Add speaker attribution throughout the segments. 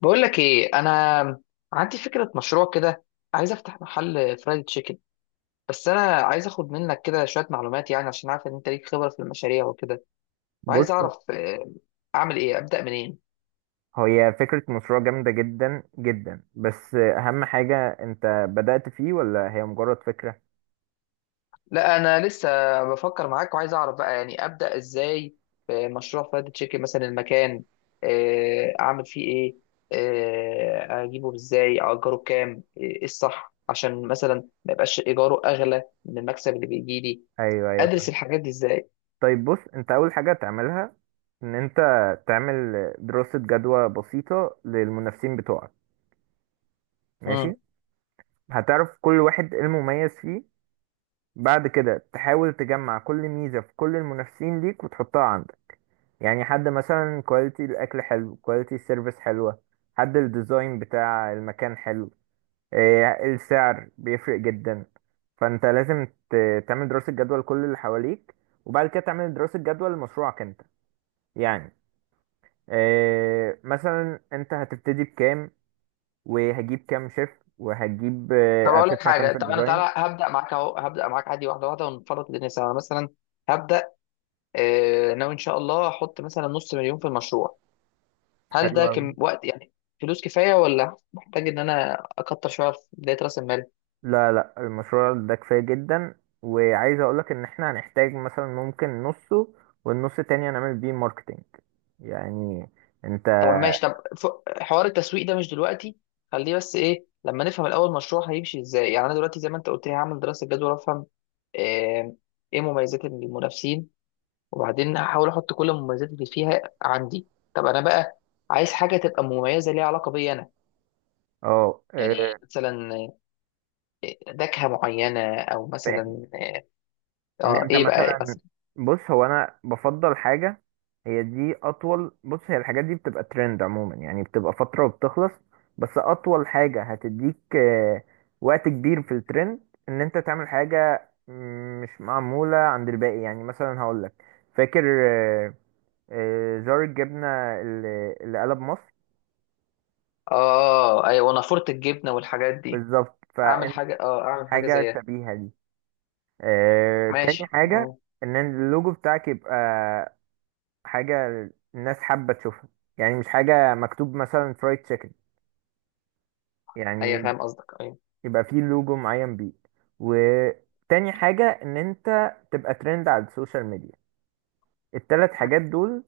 Speaker 1: بقول لك ايه، انا عندي فكره مشروع كده. عايز افتح محل فرايد تشيكن. بس انا عايز اخد منك كده شويه معلومات، يعني عشان عارف ان انت ليك خبره في المشاريع وكده.
Speaker 2: بص،
Speaker 1: وعايز اعرف اعمل ايه، ابدا منين.
Speaker 2: هي فكرة مشروع جامدة جدا جدا، بس أهم حاجة أنت بدأت فيه ولا هي مجرد فكرة؟
Speaker 1: لا انا لسه بفكر معاك، وعايز اعرف بقى يعني ابدا ازاي في مشروع فرايد تشيكن. مثلا المكان، اعمل فيه ايه، اجيبه ازاي، اجره بكام، ايه الصح، عشان مثلا ما يبقاش ايجاره اغلى من المكسب اللي بيجي لي.
Speaker 2: أيوه أيوه،
Speaker 1: ادرس
Speaker 2: فاهم.
Speaker 1: الحاجات دي ازاي؟
Speaker 2: طيب بص، أنت أول حاجة تعملها إن أنت تعمل دراسة جدوى بسيطة للمنافسين بتوعك. ماشي؟ هتعرف كل واحد إيه المميز فيه. بعد كده تحاول تجمع كل ميزة في كل المنافسين ليك وتحطها عندك. يعني حد مثلا كواليتي الاكل حلو، كواليتي السيرفيس حلوه، حد الديزاين بتاع المكان حلو، السعر بيفرق جدا. فانت لازم تعمل دراسة جدوى لكل اللي حواليك، وبعد كده تعمل دراسة جدوى لمشروعك انت. يعني مثلا انت هتبتدي بكام، وهجيب كام شيف، وهجيب
Speaker 1: طب اقول لك
Speaker 2: هتدفع كام
Speaker 1: حاجه،
Speaker 2: في
Speaker 1: طب انا
Speaker 2: الديزاين.
Speaker 1: تعالى هبدا معاك اهو، هبدا معاك عادي واحده واحده ونفرط الدنيا سوا. أنا مثلا هبدا، ناوي ان شاء الله احط مثلا نص مليون في المشروع. هل
Speaker 2: حلو
Speaker 1: ده
Speaker 2: أوي.
Speaker 1: كم وقت يعني؟ فلوس كفايه، ولا محتاج ان انا اكتر شويه في بدايه راس المال؟
Speaker 2: لا لا، المشروع ده كفاية جدا، وعايز اقولك ان احنا هنحتاج مثلا ممكن نصه، والنص التاني هنعمل بيه ماركتينج. يعني انت
Speaker 1: طب ماشي، طب حوار التسويق ده مش دلوقتي. خليه، بس ايه، لما نفهم الاول المشروع هيمشي ازاي. يعني انا دلوقتي زي ما انت قلت لي هعمل دراسه جدوى، وافهم آه، ايه مميزات المنافسين، وبعدين هحاول احط كل المميزات اللي فيها عندي. طب انا بقى عايز حاجه تبقى مميزه، ليها علاقه بيا انا.
Speaker 2: اه
Speaker 1: يعني
Speaker 2: إيه،
Speaker 1: مثلا نكهه معينه، او مثلا
Speaker 2: ان
Speaker 1: اه،
Speaker 2: انت
Speaker 1: ايه بقى، إيه
Speaker 2: مثلا.
Speaker 1: مثلا.
Speaker 2: بص، هو انا بفضل حاجه. هي دي اطول. بص، هي الحاجات دي بتبقى ترند عموما، يعني بتبقى فتره وبتخلص، بس اطول حاجه هتديك وقت كبير في الترند ان انت تعمل حاجه مش معموله عند الباقي. يعني مثلا هقول لك، فاكر آه، زار الجبنه اللي قلب مصر؟
Speaker 1: اه ايوه، نافوره الجبنه والحاجات دي.
Speaker 2: بالظبط،
Speaker 1: اعمل
Speaker 2: فانت
Speaker 1: حاجه، اه اعمل حاجه
Speaker 2: حاجه
Speaker 1: زيها.
Speaker 2: شبيهه دي.
Speaker 1: ماشي،
Speaker 2: تاني حاجه
Speaker 1: اه.
Speaker 2: ان اللوجو بتاعك يبقى حاجة الناس حابة تشوفها، يعني مش حاجة مكتوب مثلا فرايد تشيكن،
Speaker 1: ايوه
Speaker 2: يعني
Speaker 1: فاهم قصدك، ايوه.
Speaker 2: يبقى فيه لوجو معين بيه. وتاني حاجة ان انت تبقى ترند على السوشيال ميديا. التلات حاجات دول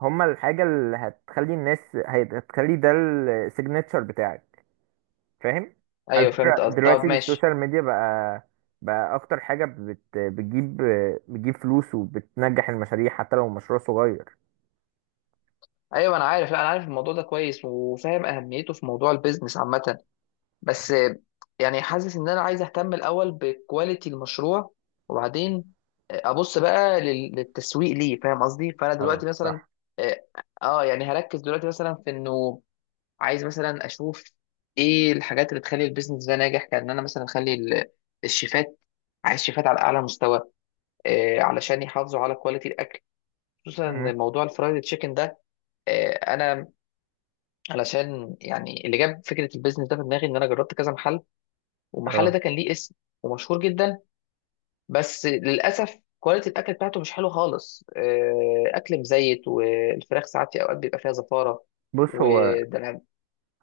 Speaker 2: هما الحاجة اللي هتخلي الناس، هتخلي ده السيجنتشر بتاعك. فاهم؟ على
Speaker 1: ايوه
Speaker 2: فكرة
Speaker 1: فهمت قصدك،
Speaker 2: دلوقتي
Speaker 1: طب ماشي.
Speaker 2: السوشيال ميديا بقى أكتر حاجة بتجيب بتجيب فلوس وبتنجح المشاريع حتى لو مشروع صغير.
Speaker 1: ايوه انا عارف، لا انا عارف الموضوع ده كويس، وفاهم اهميته في موضوع البيزنس عامه. بس يعني حاسس ان انا عايز اهتم الاول بكواليتي المشروع، وبعدين ابص بقى للتسويق. ليه؟ فاهم قصدي. فانا
Speaker 2: خلاص
Speaker 1: دلوقتي مثلا،
Speaker 2: صح.
Speaker 1: اه، يعني هركز دلوقتي مثلا في انه عايز مثلا اشوف ايه الحاجات اللي تخلي البيزنس ده ناجح. كان انا مثلا اخلي الشيفات، عايز شيفات على اعلى مستوى علشان يحافظوا على كواليتي الاكل، خصوصا
Speaker 2: مهم.
Speaker 1: موضوع الفرايد تشيكن ده. انا، علشان يعني اللي جاب فكره البيزنس ده في دماغي ان انا جربت كذا محل، والمحل
Speaker 2: اه
Speaker 1: ده كان ليه اسم، ومشهور جدا. بس للاسف كواليتي الاكل بتاعته مش حلو خالص، اكل مزيت، والفراخ ساعات في اوقات بيبقى فيها زفاره.
Speaker 2: بص، هو
Speaker 1: وده انا،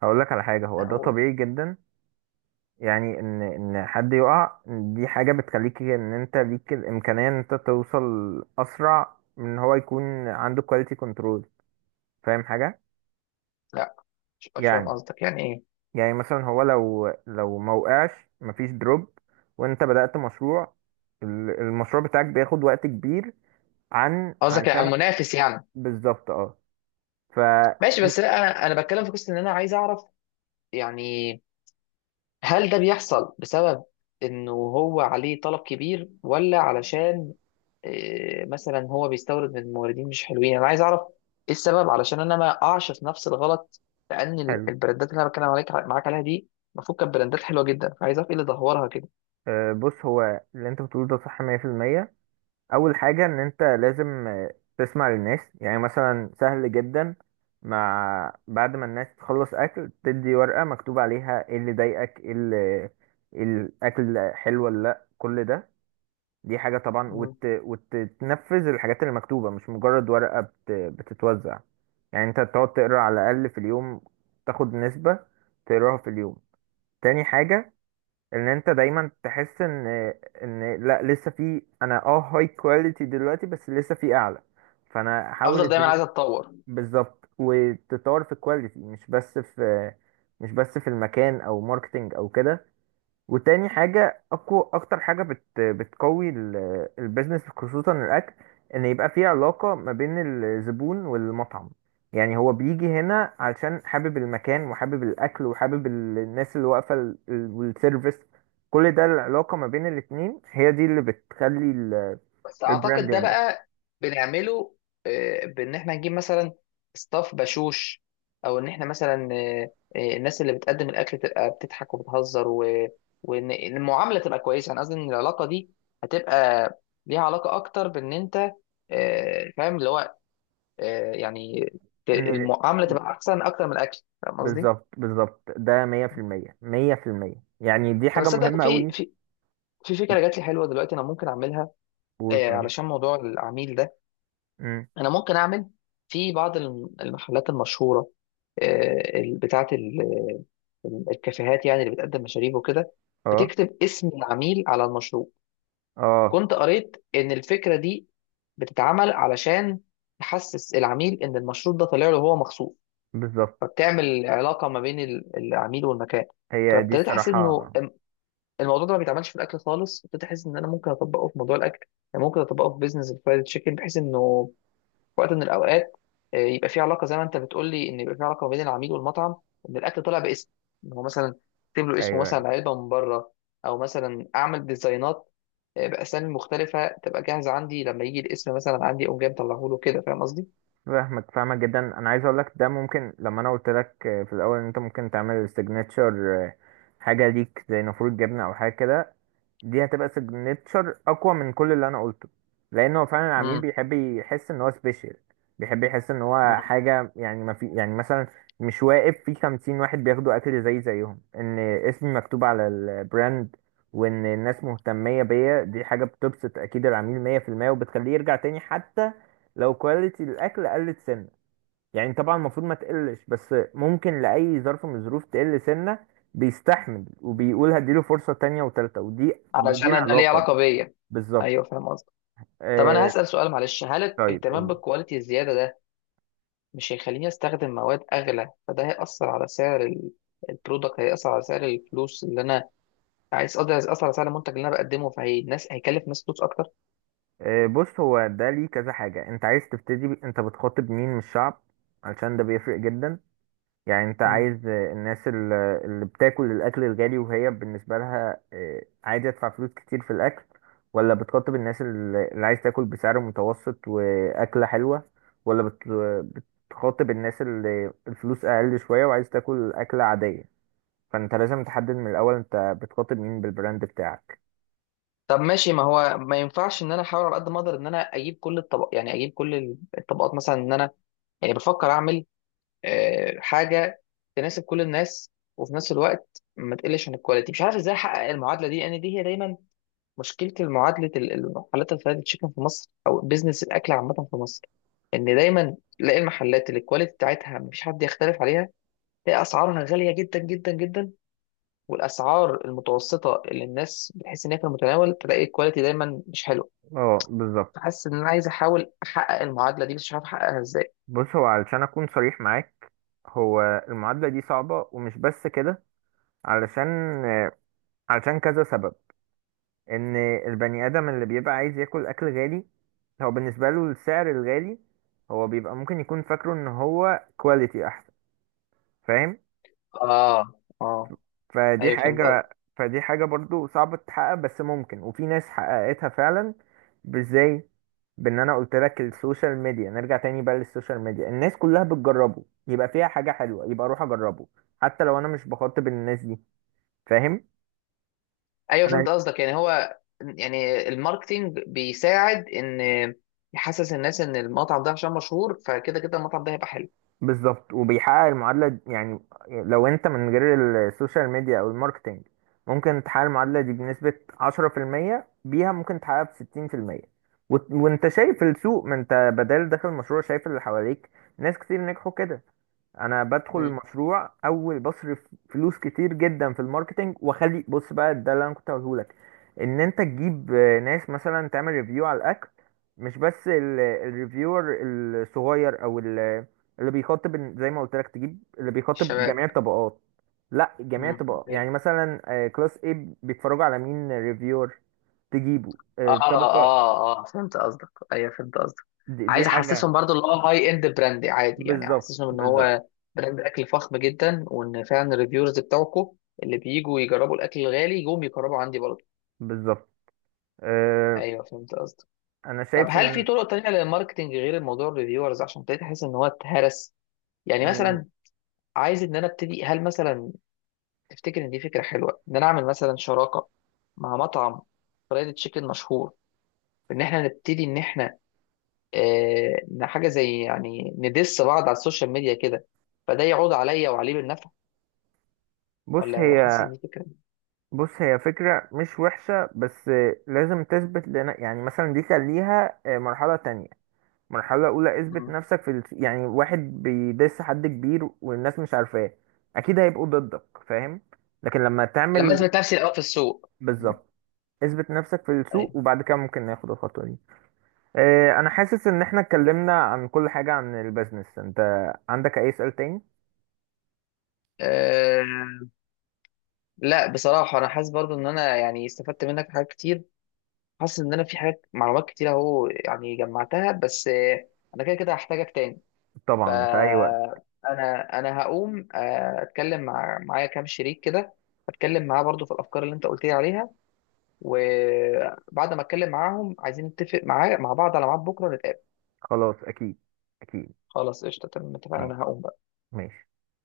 Speaker 2: هقول لك على حاجة. هو
Speaker 1: أنا
Speaker 2: ده
Speaker 1: اقول.
Speaker 2: طبيعي جدا، يعني ان حد يقع. دي حاجة بتخليك ان انت ليك الامكانية ان انت توصل اسرع من ان هو يكون عنده كواليتي كنترول. فاهم حاجة؟
Speaker 1: لا مش فاهم
Speaker 2: يعني
Speaker 1: قصدك يعني ايه.
Speaker 2: يعني مثلا هو لو ما وقعش مفيش دروب، وانت بدأت مشروع، المشروع بتاعك بياخد وقت كبير
Speaker 1: قصدك على
Speaker 2: علشان.
Speaker 1: المنافس يعني؟
Speaker 2: بالظبط. اه. ف
Speaker 1: ماشي، بس لا انا بتكلم في قصه، ان انا عايز اعرف، يعني هل ده بيحصل بسبب انه هو عليه طلب كبير، ولا علشان مثلا هو بيستورد من موردين مش حلوين. انا عايز اعرف ايه السبب، علشان انا ما اقعش في نفس الغلط، لان
Speaker 2: حلو.
Speaker 1: البراندات اللي انا بتكلم عليك معاك عليها دي المفروض كانت براندات حلوه جدا. عايز اعرف ايه اللي دهورها كده.
Speaker 2: بص، هو اللي انت بتقوله ده صح 100%. اول حاجه ان انت لازم تسمع للناس. يعني مثلا سهل جدا، مع بعد ما الناس تخلص اكل تدي ورقه مكتوب عليها ايه اللي ضايقك، ايه اللي، إيه الاكل حلو ولا لا، كل ده. دي حاجه طبعا،
Speaker 1: مم.
Speaker 2: وتنفذ الحاجات اللي مكتوبه، مش مجرد ورقه بتتوزع. يعني انت تقعد تقرا على الاقل في اليوم، تاخد نسبه تقراها في اليوم. تاني حاجه ان انت دايما تحس ان لا لسه في. انا اه هاي كواليتي دلوقتي بس لسه في اعلى، فانا احاول
Speaker 1: افضل دايما،
Speaker 2: ازاي.
Speaker 1: عايز اتطور.
Speaker 2: بالظبط، وتطور في الكواليتي مش بس في، المكان او ماركتنج او كده. وتاني حاجة أقوى. أكتر حاجة بتقوي البيزنس خصوصا الأكل، إن يبقى في علاقة ما بين الزبون والمطعم. يعني هو بيجي هنا علشان حابب المكان، وحابب الأكل، وحابب الناس اللي واقفة والسيرفيس. كل ده العلاقة ما بين الاتنين هي دي اللي بتخلي
Speaker 1: بس
Speaker 2: البراند
Speaker 1: اعتقد ده
Speaker 2: ينجح.
Speaker 1: بقى بنعمله، بان احنا نجيب مثلا ستاف بشوش، او ان احنا مثلا الناس اللي بتقدم الاكل تبقى بتضحك وبتهزر وان المعامله تبقى كويسه. انا قصدي ان العلاقه دي هتبقى ليها علاقه اكتر بان انت فاهم، اللي هو يعني
Speaker 2: إن
Speaker 1: المعامله تبقى احسن اكتر من الاكل. فاهم قصدي؟
Speaker 2: بالظبط بالظبط، ده مية في المية، مية في المية. يعني دي
Speaker 1: طب
Speaker 2: حاجة
Speaker 1: تصدق إن
Speaker 2: مهمة
Speaker 1: في
Speaker 2: أوي.
Speaker 1: في في فكره جات لي حلوه دلوقتي، انا ممكن اعملها
Speaker 2: قول طيب.
Speaker 1: علشان موضوع العميل ده.
Speaker 2: مم.
Speaker 1: انا ممكن اعمل في بعض المحلات المشهوره، بتاعه الكافيهات يعني، اللي بتقدم مشاريب وكده،
Speaker 2: اه
Speaker 1: بتكتب اسم العميل على المشروب.
Speaker 2: اه،
Speaker 1: كنت قريت ان الفكره دي بتتعمل علشان تحسس العميل ان المشروب ده طالع له هو مخصوص،
Speaker 2: بالظبط.
Speaker 1: فبتعمل علاقه ما بين العميل والمكان.
Speaker 2: هي دي
Speaker 1: فابتديت احس انه
Speaker 2: الصراحة.
Speaker 1: الموضوع ده ما بيتعملش في الاكل خالص، ابتديت احس ان انا ممكن اطبقه في موضوع الاكل. يعني ممكن اطبقه في بيزنس الفرايد تشيكن، بحيث انه وقت من الاوقات يبقى في علاقه زي ما انت بتقول لي، ان يبقى في علاقه ما بين العميل والمطعم. ان الاكل طلع باسم، ان هو مثلا اكتب له اسمه
Speaker 2: أيوه أيوه،
Speaker 1: مثلا علبه من بره، او مثلا اعمل ديزاينات باسامي مختلفه تبقى جاهزه عندي، لما يجي الاسم مثلا عندي اقوم جاي مطلعه له كده. فاهم قصدي؟
Speaker 2: فاهمك فاهمك جدا. أنا عايز أقولك ده ممكن. لما أنا قلت لك في الأول إن أنت ممكن تعمل سيجنتشر، حاجة ليك زي نافورة جبنة أو حاجة كده، دي هتبقى سيجنتشر اقوى من كل اللي انا قلته، لان هو فعلا العميل
Speaker 1: امم.
Speaker 2: بيحب يحس ان هو سبيشال. بيحب يحس ان هو حاجه، يعني ما في، يعني مثلا مش واقف في 50 واحد بياخدوا اكل زي زيهم. ان اسمي مكتوب على البراند وان الناس مهتميه بيا، دي حاجه بتبسط اكيد العميل 100%، وبتخليه يرجع تاني، حتى لو كواليتي الاكل قلت سنه. يعني طبعا المفروض ما تقلش، بس ممكن لأي ظرف من الظروف تقل سنة، بيستحمل وبيقول هديله فرصة تانية وتالتة، ودي
Speaker 1: علشان أنا ده ليه
Speaker 2: العلاقة.
Speaker 1: علاقه بيا.
Speaker 2: بالظبط.
Speaker 1: ايوه فاهم قصدك. طب انا
Speaker 2: آه.
Speaker 1: هسأل سؤال، معلش، هل
Speaker 2: طيب
Speaker 1: الاهتمام
Speaker 2: قول.
Speaker 1: بالكواليتي الزياده ده مش هيخليني استخدم مواد اغلى، فده هيأثر على سعر البرودكت، هيأثر على سعر الفلوس اللي انا عايز اقدر اثر على سعر المنتج اللي انا بقدمه، فهي الناس هيكلف ناس فلوس اكتر.
Speaker 2: آه، بص، هو ده ليه كذا حاجة. انت عايز تبتدي انت بتخاطب مين من الشعب؟ علشان ده بيفرق جدا. يعني انت
Speaker 1: مم.
Speaker 2: عايز الناس اللي بتاكل الاكل الغالي وهي بالنسبه لها عادي تدفع فلوس كتير في الاكل، ولا بتخاطب الناس اللي عايز تاكل بسعر متوسط واكله حلوه، ولا بتخاطب الناس اللي الفلوس اقل شويه وعايز تاكل اكله عاديه؟ فانت لازم تحدد من الاول انت بتخاطب مين بالبراند بتاعك.
Speaker 1: طب ماشي، ما هو ما ينفعش ان انا احاول على قد ما اقدر ان انا اجيب كل الطبق، يعني اجيب كل الطبقات؟ مثلا ان انا، يعني بفكر اعمل حاجه تناسب كل الناس، وفي نفس الوقت ما تقلش عن الكواليتي. مش عارف ازاي احقق المعادله دي، لان دي هي دايما مشكله المعادله، المحلات الفرايد تشيكن في مصر، او بيزنس الاكل عامه في مصر. ان دايما تلاقي المحلات اللي الكواليتي بتاعتها مفيش حد يختلف عليها، تلاقي اسعارها غاليه جدا جدا جدا. والاسعار المتوسطه اللي الناس بتحس ان هي في المتناول، تلاقي الكواليتي دايما مش حلو.
Speaker 2: اه بالظبط.
Speaker 1: فحاسس ان انا عايز احاول احقق المعادله دي، بس مش عارف احققها ازاي.
Speaker 2: بص، هو علشان اكون صريح معاك، هو المعادله دي صعبه، ومش بس كده، علشان آه، كذا سبب. ان البني ادم اللي بيبقى عايز ياكل اكل غالي، هو بالنسبه له السعر الغالي، هو بيبقى ممكن يكون فاكره ان هو كواليتي احسن. فاهم؟
Speaker 1: اه، اه.
Speaker 2: فدي
Speaker 1: ايوه فهمت قصدك،
Speaker 2: حاجه فدي حاجه برضو صعبه تتحقق، بس ممكن، وفي ناس حققتها فعلا. ازاي؟ بان انا قلت لك السوشيال ميديا، نرجع تاني بقى للسوشيال ميديا. الناس كلها بتجربه يبقى فيها حاجه حلوه، يبقى اروح اجربه حتى لو انا مش بخاطب الناس دي. فاهم؟
Speaker 1: ايوه فهمت قصدك. يعني هو، يعني الماركتينج بيساعد ان يحسس الناس ان المطعم ده عشان مشهور، فكده كده المطعم ده هيبقى حلو.
Speaker 2: بالظبط، وبيحقق المعادلة. يعني لو انت من غير السوشيال ميديا او الماركتينج، ممكن تحقق المعادلة دي بنسبة 10%، بيها ممكن تحققها بستين في المية. وانت شايف السوق، ما انت بدل داخل مشروع شايف اللي حواليك، ناس كتير نجحوا كده. انا بدخل
Speaker 1: امم.
Speaker 2: المشروع اول بصرف فلوس كتير جدا في الماركتينج، واخلي. بص بقى، ده اللي انا كنت هقوله لك، ان انت تجيب ناس مثلا تعمل ريفيو على الاكل. مش بس الريفيور الصغير، او اللي بيخاطب زي ما قلت لك، تجيب اللي بيخاطب جميع
Speaker 1: الشباب.
Speaker 2: الطبقات. لا، جميع
Speaker 1: امم.
Speaker 2: الطبقات يعني مثلا كلاس A بيتفرجوا على مين ريفيور، تجيبه.
Speaker 1: اه
Speaker 2: طبقة.
Speaker 1: اه اه فهمت قصدك، ايوه فهمت قصدك.
Speaker 2: دي
Speaker 1: عايز
Speaker 2: حاجة.
Speaker 1: احسسهم برضو، اللي هو هاي اند براند عادي، يعني
Speaker 2: بالظبط
Speaker 1: احسسهم ان
Speaker 2: بالظبط
Speaker 1: هو براند اكل فخم جدا، وان فعلا الريفيورز بتوعكم اللي بيجوا يجربوا الاكل الغالي يجوا يجربوا عندي برضو.
Speaker 2: بالظبط. آه،
Speaker 1: ايوه فهمت قصدك.
Speaker 2: انا
Speaker 1: طب
Speaker 2: شايف
Speaker 1: هل في طرق تانية للماركتنج غير الموضوع الريفيورز؟ عشان ابتديت احس ان هو اتهرس. يعني
Speaker 2: ان،
Speaker 1: مثلا عايز ان انا ابتدي، هل مثلا تفتكر ان دي فكرة حلوة ان انا اعمل مثلا شراكة مع مطعم فرايد تشيكن مشهور، ان احنا نبتدي ان احنا إن حاجة زي يعني ندس بعض على السوشيال ميديا كده، فده يعود عليا وعليه بالنفع؟
Speaker 2: بص
Speaker 1: ولا حاسس
Speaker 2: هي
Speaker 1: إن دي فكرة.
Speaker 2: بص هي فكرة مش وحشة، بس لازم تثبت لنا، يعني مثلا دي خليها مرحلة تانية. مرحلة أولى اثبت
Speaker 1: مم.
Speaker 2: نفسك في يعني واحد بيدس حد كبير والناس مش عارفاه، أكيد هيبقوا ضدك. فاهم؟ لكن لما
Speaker 1: لما
Speaker 2: تعمل.
Speaker 1: أثبت نفسي الأول في السوق. مم.
Speaker 2: بالظبط. اثبت نفسك في السوق،
Speaker 1: أيوة.
Speaker 2: وبعد كده ممكن ناخد الخطوة دي. أنا حاسس إن احنا اتكلمنا عن كل حاجة عن البيزنس. أنت عندك أي سؤال تاني؟
Speaker 1: أه. لا بصراحة أنا حاسس برضو إن أنا يعني استفدت منك حاجات كتير. حاسس إن أنا في حاجات، معلومات كتير أهو يعني جمعتها، بس أنا كده كده هحتاجك تاني.
Speaker 2: طبعا، في أي وقت.
Speaker 1: فأنا أنا انا هقوم أتكلم معايا كام شريك كده، أتكلم معاه برضو في الأفكار اللي أنت قلت لي عليها. وبعد ما اتكلم معاهم عايزين نتفق معاه مع بعض على ميعاد بكره نتقابل.
Speaker 2: خلاص أكيد. أكيد.
Speaker 1: خلاص قشطه، تمام اتفقنا، انا
Speaker 2: ماشي
Speaker 1: هقوم بقى.
Speaker 2: ماشي.